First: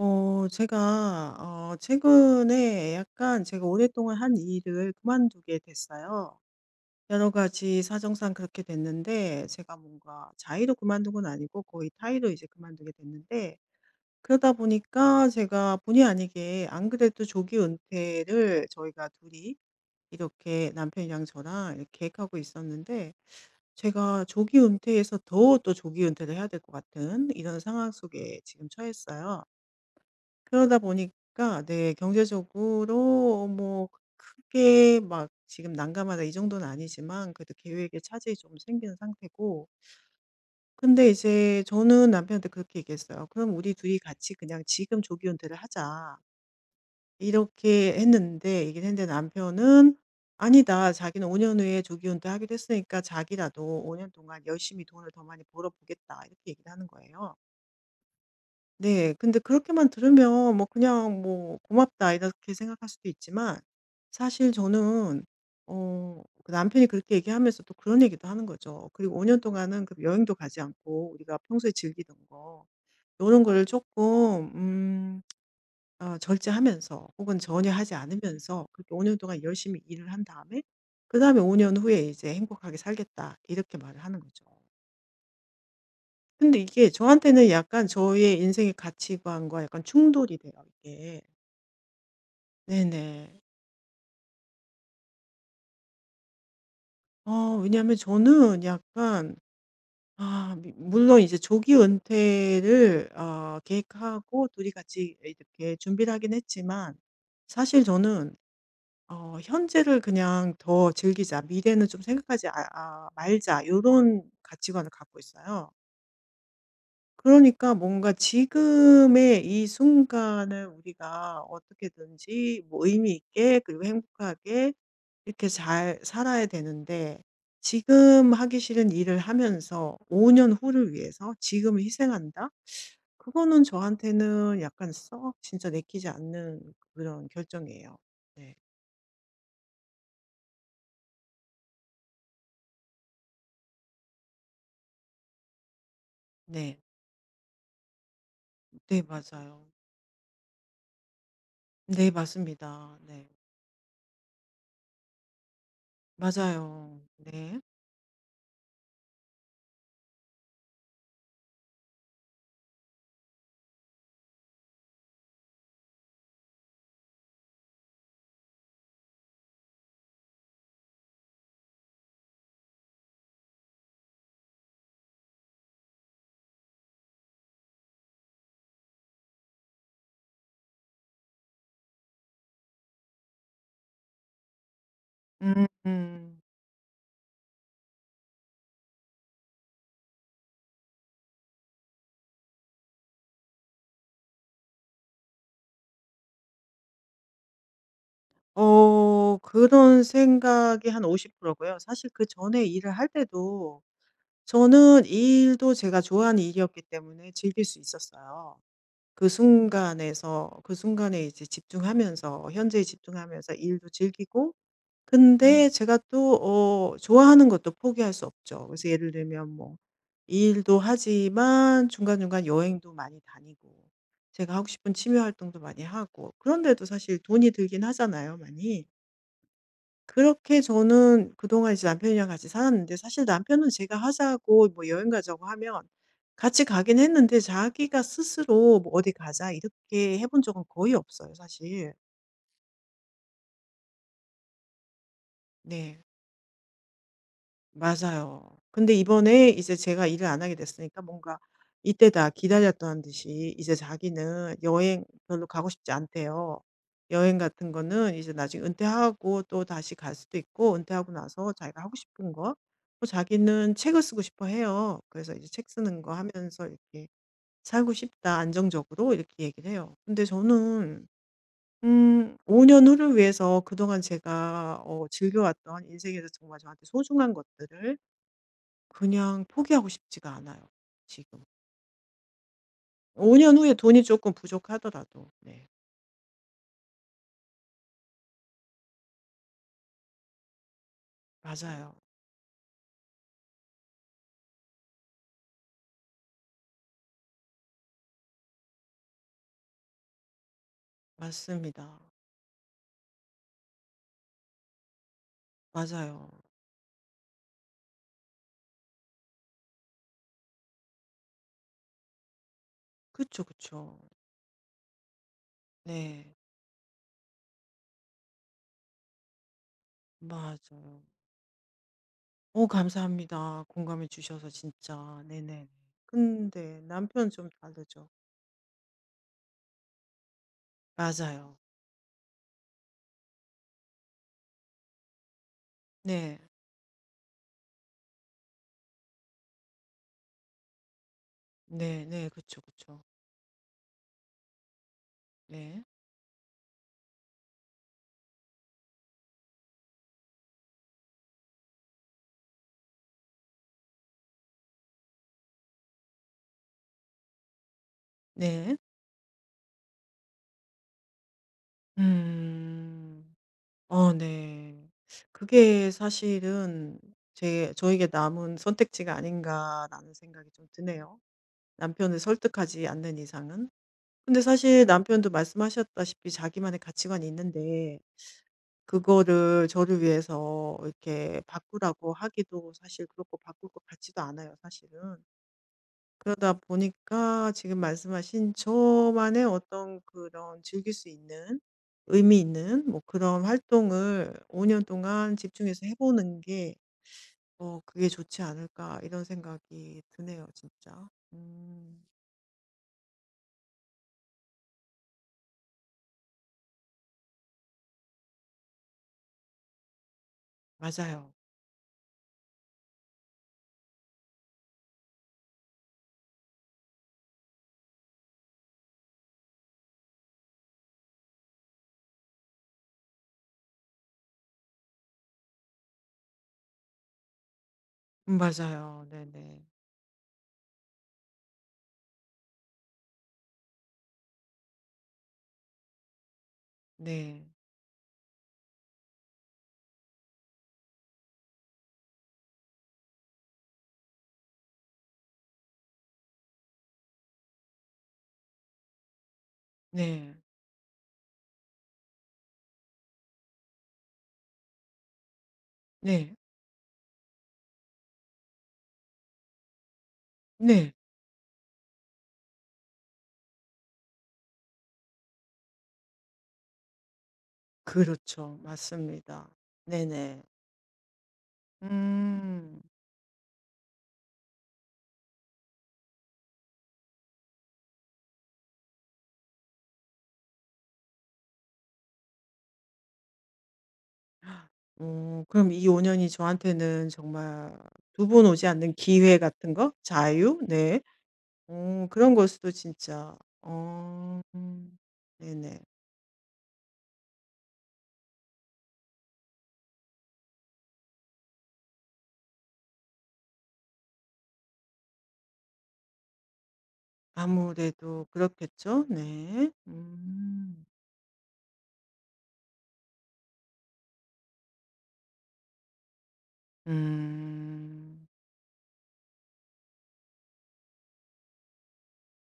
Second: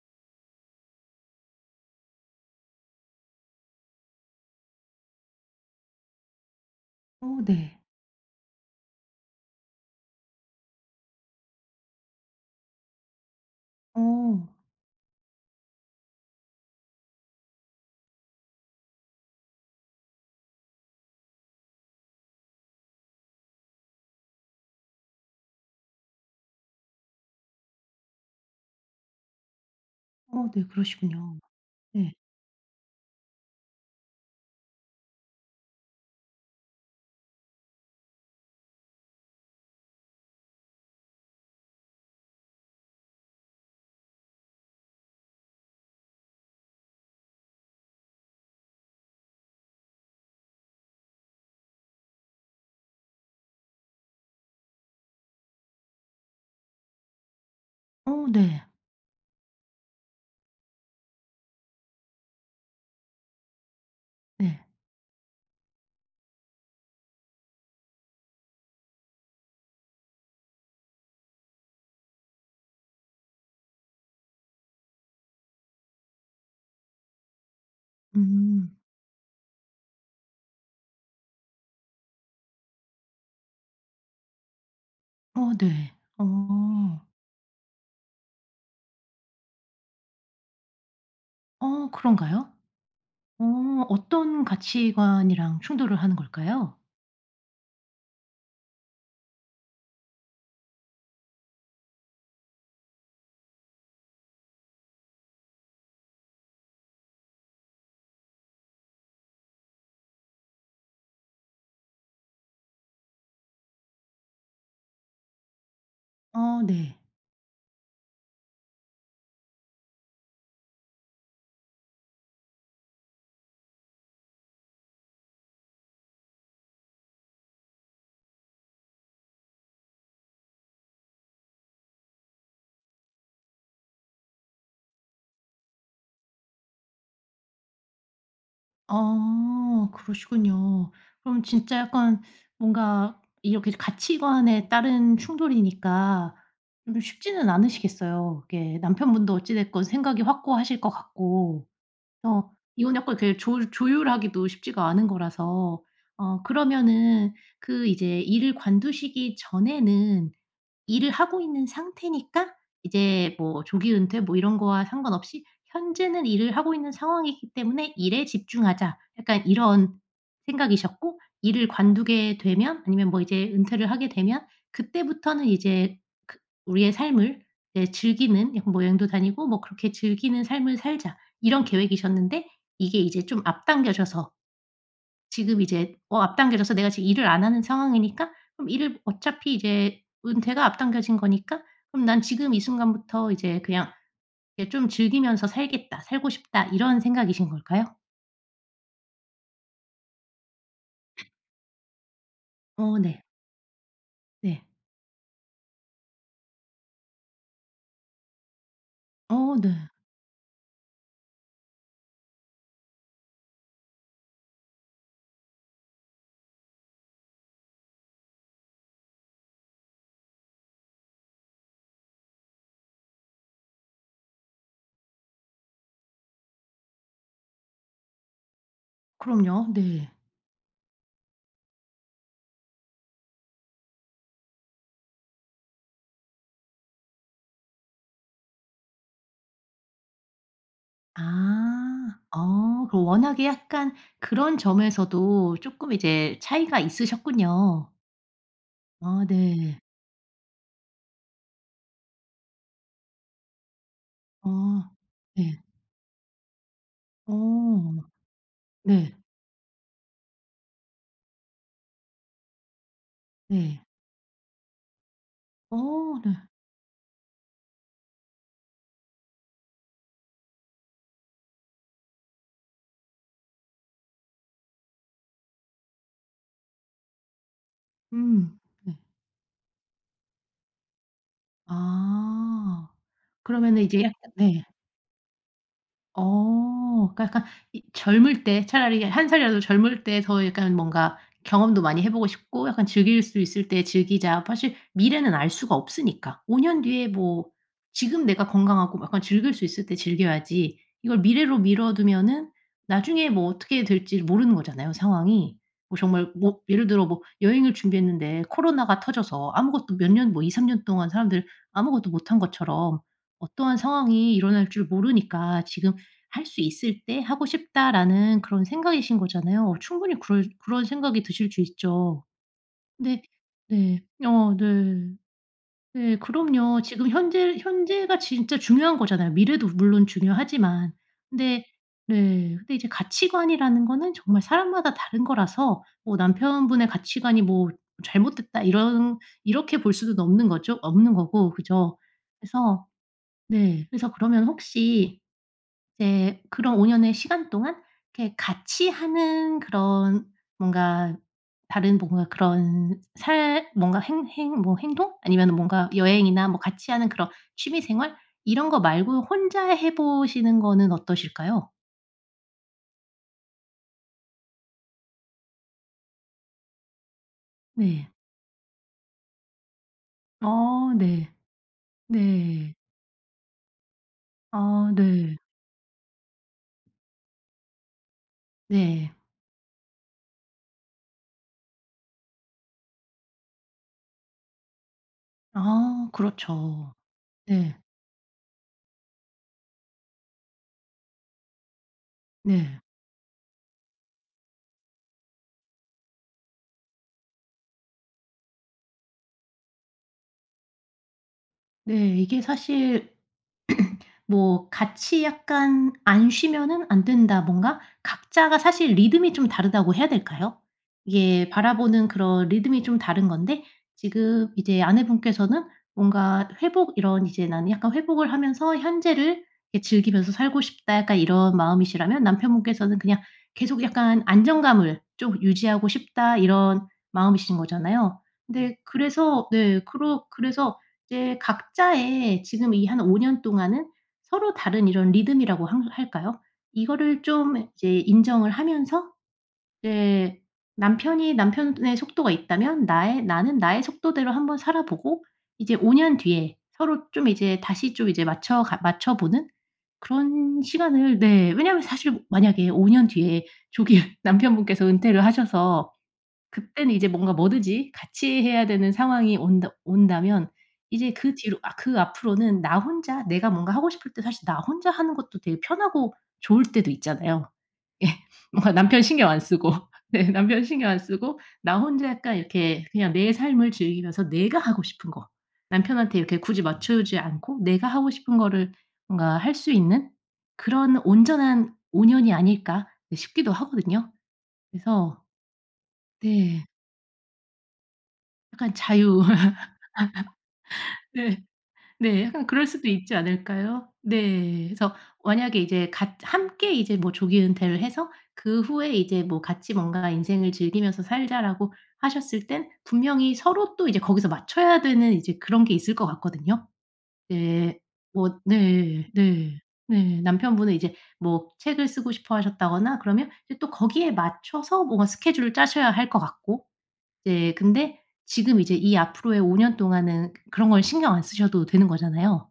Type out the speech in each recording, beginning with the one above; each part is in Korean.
제가 최근에 약간 제가 오랫동안 한 일을 그만두게 됐어요. 어 여러 네. 가지 사정상 그렇게 됐는데 제가 뭔가 자의로 그만둔 건 아니고 거의 타의로 이제 그만두게 됐는데 어. 그러다 보니까 제가 본의 아니게 안 그래도 조기 은퇴를 저희가 둘이 이렇게 남편이랑 저랑 이렇게 계획하고 있었는데 제가 조기 은퇴에서 더 또 조기 은퇴를 해야 될 것 같은 이런 상황 속에 지금 처했어요. 어 네, 그러다 그러시군요. 보니까 네, 네. 경제적으로 뭐 크게 막 지금 난감하다 이 정도는 아니지만 그래도 계획에 차질이 좀 생기는 상태고 근데 이제 저는 남편한테 그렇게 얘기했어요. "그럼 우리 둘이 같이 그냥 지금 조기은퇴를 하자." 이렇게 했는데 얘기를 했는데 남편은 "아니다. 자기는 5년 후에 조기은퇴하기로 했으니까 자기라도 5년 동안 열심히 돈을 더 많이 벌어 보겠다." 이렇게 얘기를 하는 거예요. 어 네. 네. 근데 그렇게만 들으면 뭐 그냥 뭐 '고맙다.' 이렇게 생각할 수도 있지만 사실 네. 저는 그 남편이 그렇게 얘기하면서 또 그런 얘기도 하는 거죠. "그리고 5년 동안은 그 여행도 가지 않고 우리가 평소에 즐기던 거 이런 거를 조금 절제하면서 혹은 전혀 하지 않으면서 음. 그렇게 5년 동안 열심히 일을 한 다음에 그다음에 5년 후에 이제 행복하게 살겠다." 이렇게 말을 하는 거죠. 어 네. 근데 이게 어. 저한테는 약간 저의 인생의 가치관과 약간 충돌이 돼요, 이게. 어 그런가요? 네네. 어 어떤 가치관이랑 충돌을 하는 걸까요? 어 왜냐하면 저는 약간 아 미 물론 이제 조기 은퇴를 계획하고 둘이 같이 이렇게 준비를 하긴 했지만 사실 저는 어 '현재를 그냥 더 즐기자. 미래는 좀 생각하지 말자.' 이런 가치관을 갖고 있어요. 어 네. 그러니까 뭔가 지금의 이 순간을 우리가 어떻게든지 뭐 의미 있게 그리고 행복하게 이렇게 잘 살아야 되는데 지금 하기 싫은 일을 하면서 5년 후를 위해서 지금을 희생한다? 그거는 저한테는 약간 썩 진짜 내키지 않는 그런 결정이에요. 네. 어 그러시군요. 그럼 진짜 약간 뭔가 이렇게 가치관에 따른 충돌이니까 네. 좀 쉽지는 않으시겠어요. 이게 네, 남편분도 어찌 맞아요. 됐건 생각이 확고하실 것 같고. 네, 어. 이건 맞습니다. 약간 네. 이렇게 조 조율하기도 쉽지가 않은 거라서 어 맞아요. 그러면은 네. 그 이제 일을 관두시기 전에는 일을 하고 있는 상태니까 이제 뭐 조기 은퇴 뭐 이런 거와 상관없이 '현재는 일을 하고 있는 상황이기 때문에 일에 집중하자.' 약간 이런 생각이셨고, 일을 관두게 되면 아니면 뭐 이제 은퇴를 하게 되면 그때부터는 이제 그 우리의 삶을 이제 즐기는 약간 뭐 여행도 다니고 뭐 '그렇게 즐기는 삶을 살자.' 이런 계획이셨는데, 이게 이제 좀 앞당겨져서 지금 음. 이제 어 음. 앞당겨져서 내가 지금 일을 안 하는 상황이니까 그럼 일을 어차피 이제 은퇴가 앞당겨진 거니까 그럼 '난 지금 이 순간부터 이제 그냥 이게 좀 즐기면서 살겠다. 살고 싶다.' 이런 생각이신 걸까요? 어 그런 생각이 한 50% 고요. 사실 그전에 일을 어 할 네. 때도 네. 저는 이 일도 제가 좋아하는 일이었기 때문에 즐길 수 있었어요. 그 어 네. 순간에서 그 순간에 이제 집중하면서 현재에 집중하면서 일도 즐기고 근데 제가 또 좋아하는 것도 포기할 수 없죠. 그래서 예를 들면 뭐 이 일도 하지만 중간중간 여행도 많이 다니고 제가 하고 싶은 취미 활동도 많이 하고 그런데도 사실 돈이 들긴 하잖아요 많이. 그럼요. 네. 그렇게 저는 그동안 이제 남편이랑 같이 살았는데 사실 남편은 제가 하자고 뭐 여행 가자고 하면 같이 가긴 했는데 자기가 스스로 뭐 어디 가자 이렇게 해본 적은 거의 없어요, 사실. 아. 어 그럼 워낙에 약간 그런 점에서도 쪼끔 네. 이제 차이가 있으셨군요. 맞아요. 근데 아 이번에 이제 네. 제가 일을 안 하게 됐으니까 뭔가 이때다 기다렸던 듯이 이제 어. 자기는 여행 별로 네. 가고 싶지 않대요. 여행 같은 어. 거는 이제 나중에 네. 은퇴하고 또 다시 갈 수도 있고 은퇴하고 나서 자기가 하고 싶은 거, 뭐 자기는 네. 책을 쓰고 싶어 해요. 그래서 이제 책 쓰는 거 어 네. 하면서 이렇게 살고 싶다, 안정적으로 이렇게 얘기를 해요. 근데 저는 5년 후를 위해서 그동안 제가 어, 즐겨왔던 인생에서 정말 저한테 소중한 것들을 음. 네. 그냥 포기하고 싶지가 않아요, 지금. 아. 5년 후에 그러면은 돈이 이제 약간 조금 네. 부족하더라도. 네. 어. 그러니까 약간 이 젊을 때, 차라리 한 살이라도 젊을 때 더 약간 뭔가 경험도 맞아요. 많이 해 보고 싶고, 약간 즐길 수 있을 때 즐기자. 사실 미래는 알 수가 없으니까. 5년 뒤에 뭐 지금 내가 건강하고 약간 즐길 수 있을 때 즐겨야지, 이걸 미래로 미뤄 맞습니다. 두면은 나중에 뭐 어떻게 될지 모르는 거잖아요, 상황이. 뭐 정말 맞아요. 뭐 예를 들어 뭐 여행을 준비했는데 코로나가 터져서 아무것도 몇 년 뭐 2-3년 동안 사람들 아무것도 못한 것처럼 그쵸, 어떠한 그쵸. 상황이 일어날 줄 모르니까 지금 네. 할 수 있을 때 하고 싶다라는 그런 생각이신 거잖아요. 어, 충분히 그럴 그런 맞아요. 생각이 드실 수 있죠. 어 감사합니다. 네. 공감해 네. 주셔서 어 네. 진짜. 네네. 네 근데 그럼요. 지금 남편은 좀 다르죠. 현재가 진짜 중요한 거잖아요. 미래도 물론 중요하지만. 맞아요. 근데 네. 근데 이제 가치관이라는 거는 정말 사람마다 다른 거라서 뭐 네. 남편분의 가치관이 뭐 '잘못됐다.' 이런 이렇게 볼 수는 없는 거죠, 없는 거고. 그죠? 네네. 그쵸, 그래서 그쵸. 네. 그래서 그러면 혹시 네. 이제 그런 5 년의 시간 동안 이렇게 같이 하는 그런 뭔가 다른 뭔가 그런 살 뭔가 행행 뭐 행동 아니면 뭔가 여행이나 뭐 같이 하는 그런 취미 생활, 이런 네. 거 말고 혼자 해 보시는 거는 어떠실까요? 음. 어 네. 그게 사실은 제 저에게 네. 남은 선택지가 아닌가라는 생각이 좀 어 드네요, 네. 남편을 네. 설득하지 않는 이상은. 근데 사실 아 남편도 네. 말씀하셨다시피 자기만의 가치관이 있는데 네. 그거를 저를 위해서 이렇게 바꾸라고 하기도 사실 그렇고 바꿀 것 같지도 않아요, 사실은. 아 그러다 그렇죠. 보니까 네. 지금 말씀하신 저만의 어떤 그런 즐길 수 있는 의미 네. 있는 뭐 그런 활동을 5년 동안 집중해서 해보는 게 어, 그게 좋지 않을까 이런 생각이 드네요, 진짜. 네. 이게 사실 뭐 같이 약간 '안 쉬면은 안 된다.' 뭔가 각자가 사실 리듬이 좀 다르다고 해야 될까요? 맞아요. 이게 바라보는 그런 리듬이 좀 다른 건데 지금 이제 아내분께서는 뭔가 회복 이런 이제 '나는 약간 회복을 하면서 현재를 이렇게 즐기면서 살고 싶다.' 약간 이런 마음이시라면, 남편분께서는 그냥 계속 약간 '안정감을 좀 유지하고 싶다.' 이런 마음이신 거잖아요. 네. 근데 맞아요. 그래서 네네. 네 그러 그래서 이제 각자의 지금 이 한 5년 동안은 서로 다른 이런 리듬이라고 한 할까요? 이거를 네. 좀 이제 인정을 하면서 이제 남편이 남편의 속도가 있다면 나의 나는 나의 속도대로 한번 살아 보고 이제 5년 뒤에 서로 좀 이제 다시 좀 이제 맞춰 보는 네. 그런 시간을. 네. 왜냐하면 사실 만약에 5년 뒤에 조기 남편분께서 은퇴를 하셔서 네. 그때는 이제 뭔가 뭐든지 같이 해야 되는 상황이 온다면 네. 이제 그 뒤로 아 그 앞으로는 나 혼자 내가 뭔가 하고 싶을 때, 사실 나 혼자 하는 것도 되게 편하고 좋을 때도 있잖아요. 예. 그렇죠. 뭔가 남편 신경 안 맞습니다. 쓰고 네 네네. 남편 신경 안 쓰고 나 혼자 약간 음. 이렇게 그냥 내 삶을 즐기면서 내가 하고 싶은 거, 남편한테 이렇게 굳이 맞춰주지 않고 내가 하고 싶은 거를 뭔가 할 수 있는 그런 '온전한 5 년이 아닐까.' 네 싶기도 하거든요. 그래서 어 그럼 이 5 년이 네. 저한테는 정말 2번 오지 약간 않는 자유. 기회 같은 거? 자유? 네. 네. 어 네. 그런 걸 약간 그럴 수도 수도 있지 진짜. 않을까요? 어 네. 그래서 만약에 네네. 이제 같 함께 이제 뭐 조기 은퇴를 해서 그 후에 이제 뭐 같이 뭔가 "인생을 즐기면서 살자."라고 하셨을 땐 분명히 서로 또 이제 거기서 맞춰야 되는 이제 그런 게 있을 것 같거든요. 네. 아무래도 뭐 그렇겠죠? 네. 네. 네. 네. 남편분은 음. 이제 뭐 책을 쓰고 싶어 하셨다거나 그러면 이제 또 거기에 맞춰서 뭔가 스케줄을 짜셔야 할 것 같고, 이제 근데 음. 지금 이제 이 앞으로의 5년 동안은 그런 걸 신경 안 쓰셔도 되는 거잖아요.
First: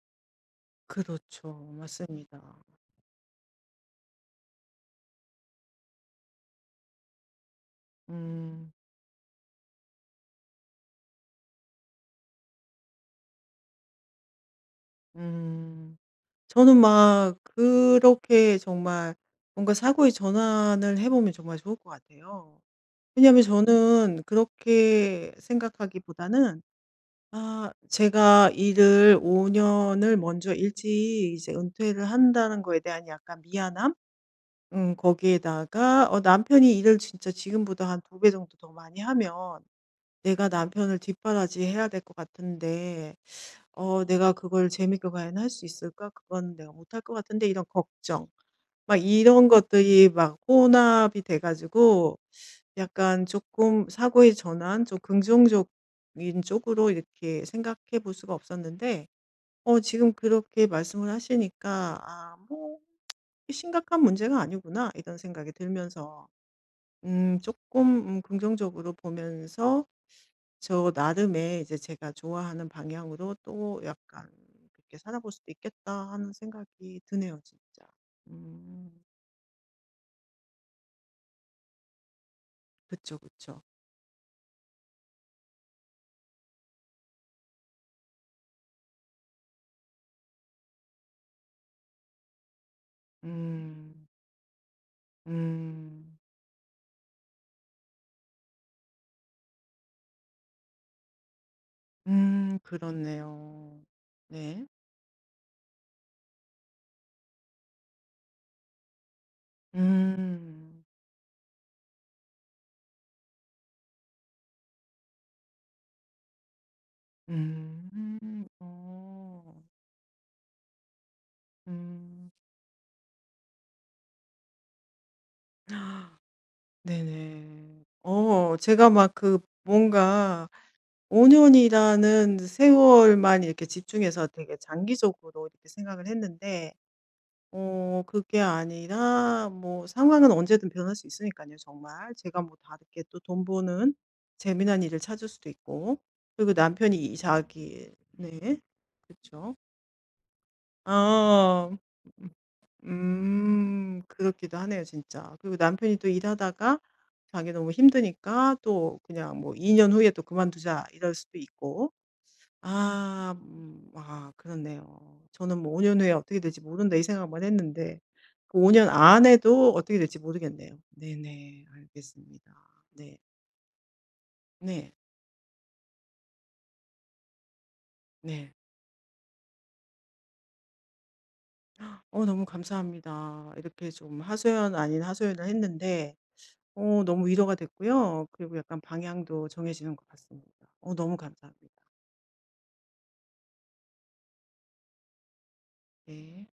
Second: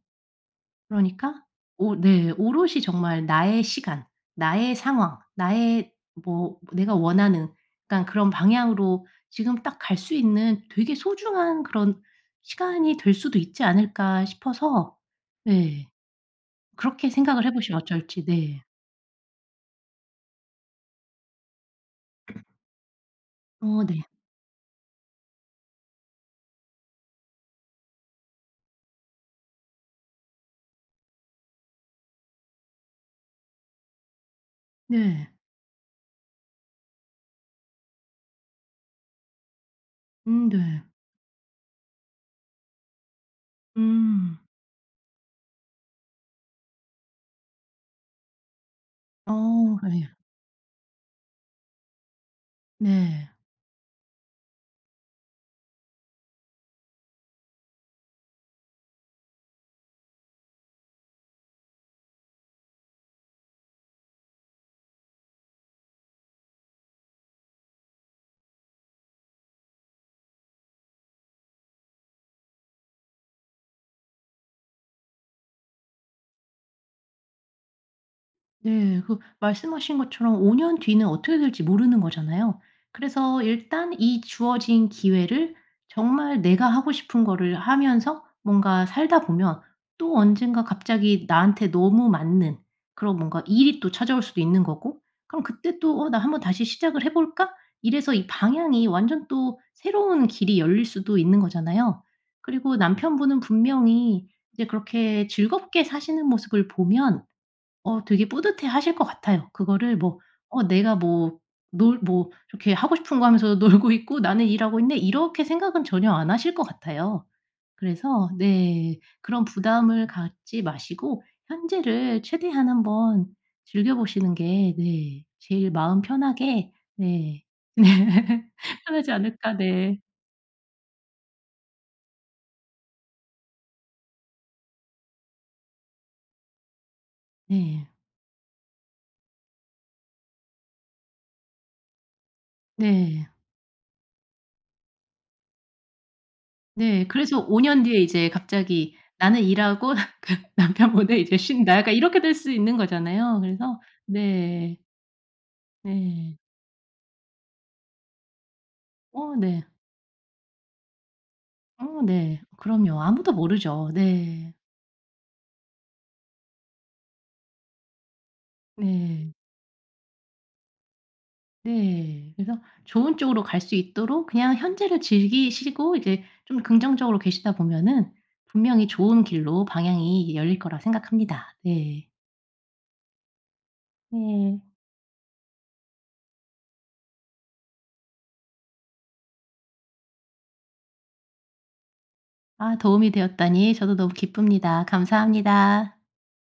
그러니까 그렇죠. 오 네. 맞습니다. 오롯이 정말 나의 시간, 나의 상황, 나의 뭐 내가 원하는 약간 그런 음. 방향으로 지금 딱 갈 수 있는 되게 소중한 그런 시간이 될 수도 있지 않을까 싶어서. 네. 음. 저는 그렇게 막 생각을 해 보시면 어쩔지. 그렇게 네. 정말 뭔가 사고의 전환을 해 보면 정말 좋을 것 같아요. 왜냐하면 어 네. 저는 그렇게 생각하기보다는 아 제가 일을 5 년을 먼저 일찍 이제 은퇴를 한다는 거에 대한 약간 미안함? 네. 거기에다가 어 남편이 일을 진짜 지금보다 한 2배 정도 더 많이 하면 내가 네. 남편을 뒷바라지해야 될 것 같은데 어 '내가 음. 그걸 재밌게 과연 할 수 있을까? 그건 내가 못할 것 같은데.' 이런 걱정. 막 이런 어 것들이 예. 막 혼합이 돼 가지고 약간 네. 조금 사고의 전환 좀 긍정적인 쪽으로 이렇게 생각해 볼 수가 없었는데 어 지금 그렇게 말씀을 하시니까 '아 뭐 심각한 문제가 아니구나.' 이런 생각이 들면서 조금 긍정적으로 보면서 저 나름의 이제 제가 좋아하는 방향으로 또 약간 그렇게 살아볼 수도 있겠다 하는 생각이 드네요 진짜. 네. 음. 그 말씀하신 것처럼 5년 뒤는 어떻게 될지 모르는 거잖아요. 그쵸, 그래서 그쵸. 일단 이 주어진 기회를 정말 내가 하고 싶은 거를 하면서 뭔가 살다 보면 또 언젠가 갑자기 나한테 너무 맞는 그런 뭔가 일이 또 음. 찾아올 수도 있는 거고, 그럼 그때 또 '어 음. 나 한번 다시 시작을 해 볼까?' 이래서 이 방향이 완전 또 새로운 길이 열릴 수도 있는 거잖아요. 그리고 남편분은 그렇네요. 분명히 네. 이제 그렇게 즐겁게 사시는 모습을 보면 어 되게 뿌듯해하실 것 같아요. 그거를 뭐 '어 음. 내가 뭐 놀 뭐 이렇게 하고 싶은 거 하면서 놀고 있고 나는 일하고 있네.' 이렇게 생각은 전혀 안 하실 것 같아요. 그래서 음. 네 어. 그런 부담을 갖지 마시고 현재를 음. 최대한 한번 즐겨 보시는 게 네 제일 마음 아, 편하게 네. 네네. 네. 어 제가 편하지 막 그 않을까 네. 뭔가 5 년이라는 세월만 이렇게 집중해서 되게 장기적으로 이렇게 생각을 했는데 네. 어 그게 아니라 뭐 상황은 언제든 변할 수 있으니까요 정말. 제가 뭐 다르게 또 네. 돈 버는 재미난 일을 찾을 수도 있고 그리고 남편이 네. 이 그래서 5년 자기 뒤에 이제 네. 갑자기 '나는 그쵸. 일하고 그 남편분은 이제 아. 음 쉰다.' 약간 이렇게 될 수 있는 거잖아요. 그래서 그렇기도 네. 하네요 진짜. 그리고 남편이 또 네. 일하다가 자기 너무 힘드니까 또 어 그냥 뭐 네. 2년 후에 또 그만두자 이럴 수도 있고. 어 네. 그럼요. 아무도 아. 모르죠. 음. 아 네. 그렇네요. 저는 뭐 '5 년 후에 어떻게 될지 모른다.' 이 생각만 했는데 그 5 년 네. 안에도 어떻게 될지 모르겠네요. 네네. 네. 알겠습니다. 그래서 좋은 네. 쪽으로 갈 수 있도록 그냥 네. 현재를 즐기시고 이제 좀 긍정적으로 계시다 보면은 네. 분명히 좋은 길로 방향이 열릴 거라 생각합니다. 네. 어 너무 감사합니다. 이렇게 좀 네. 하소연 아닌 하소연을 했는데 어 너무 위로가 됐고요. 그리고 약간 방향도 정해지는 것 같습니다. 어 너무 감사합니다. 아 도움이 되었다니 저도 너무 기쁩니다. 감사합니다. 네.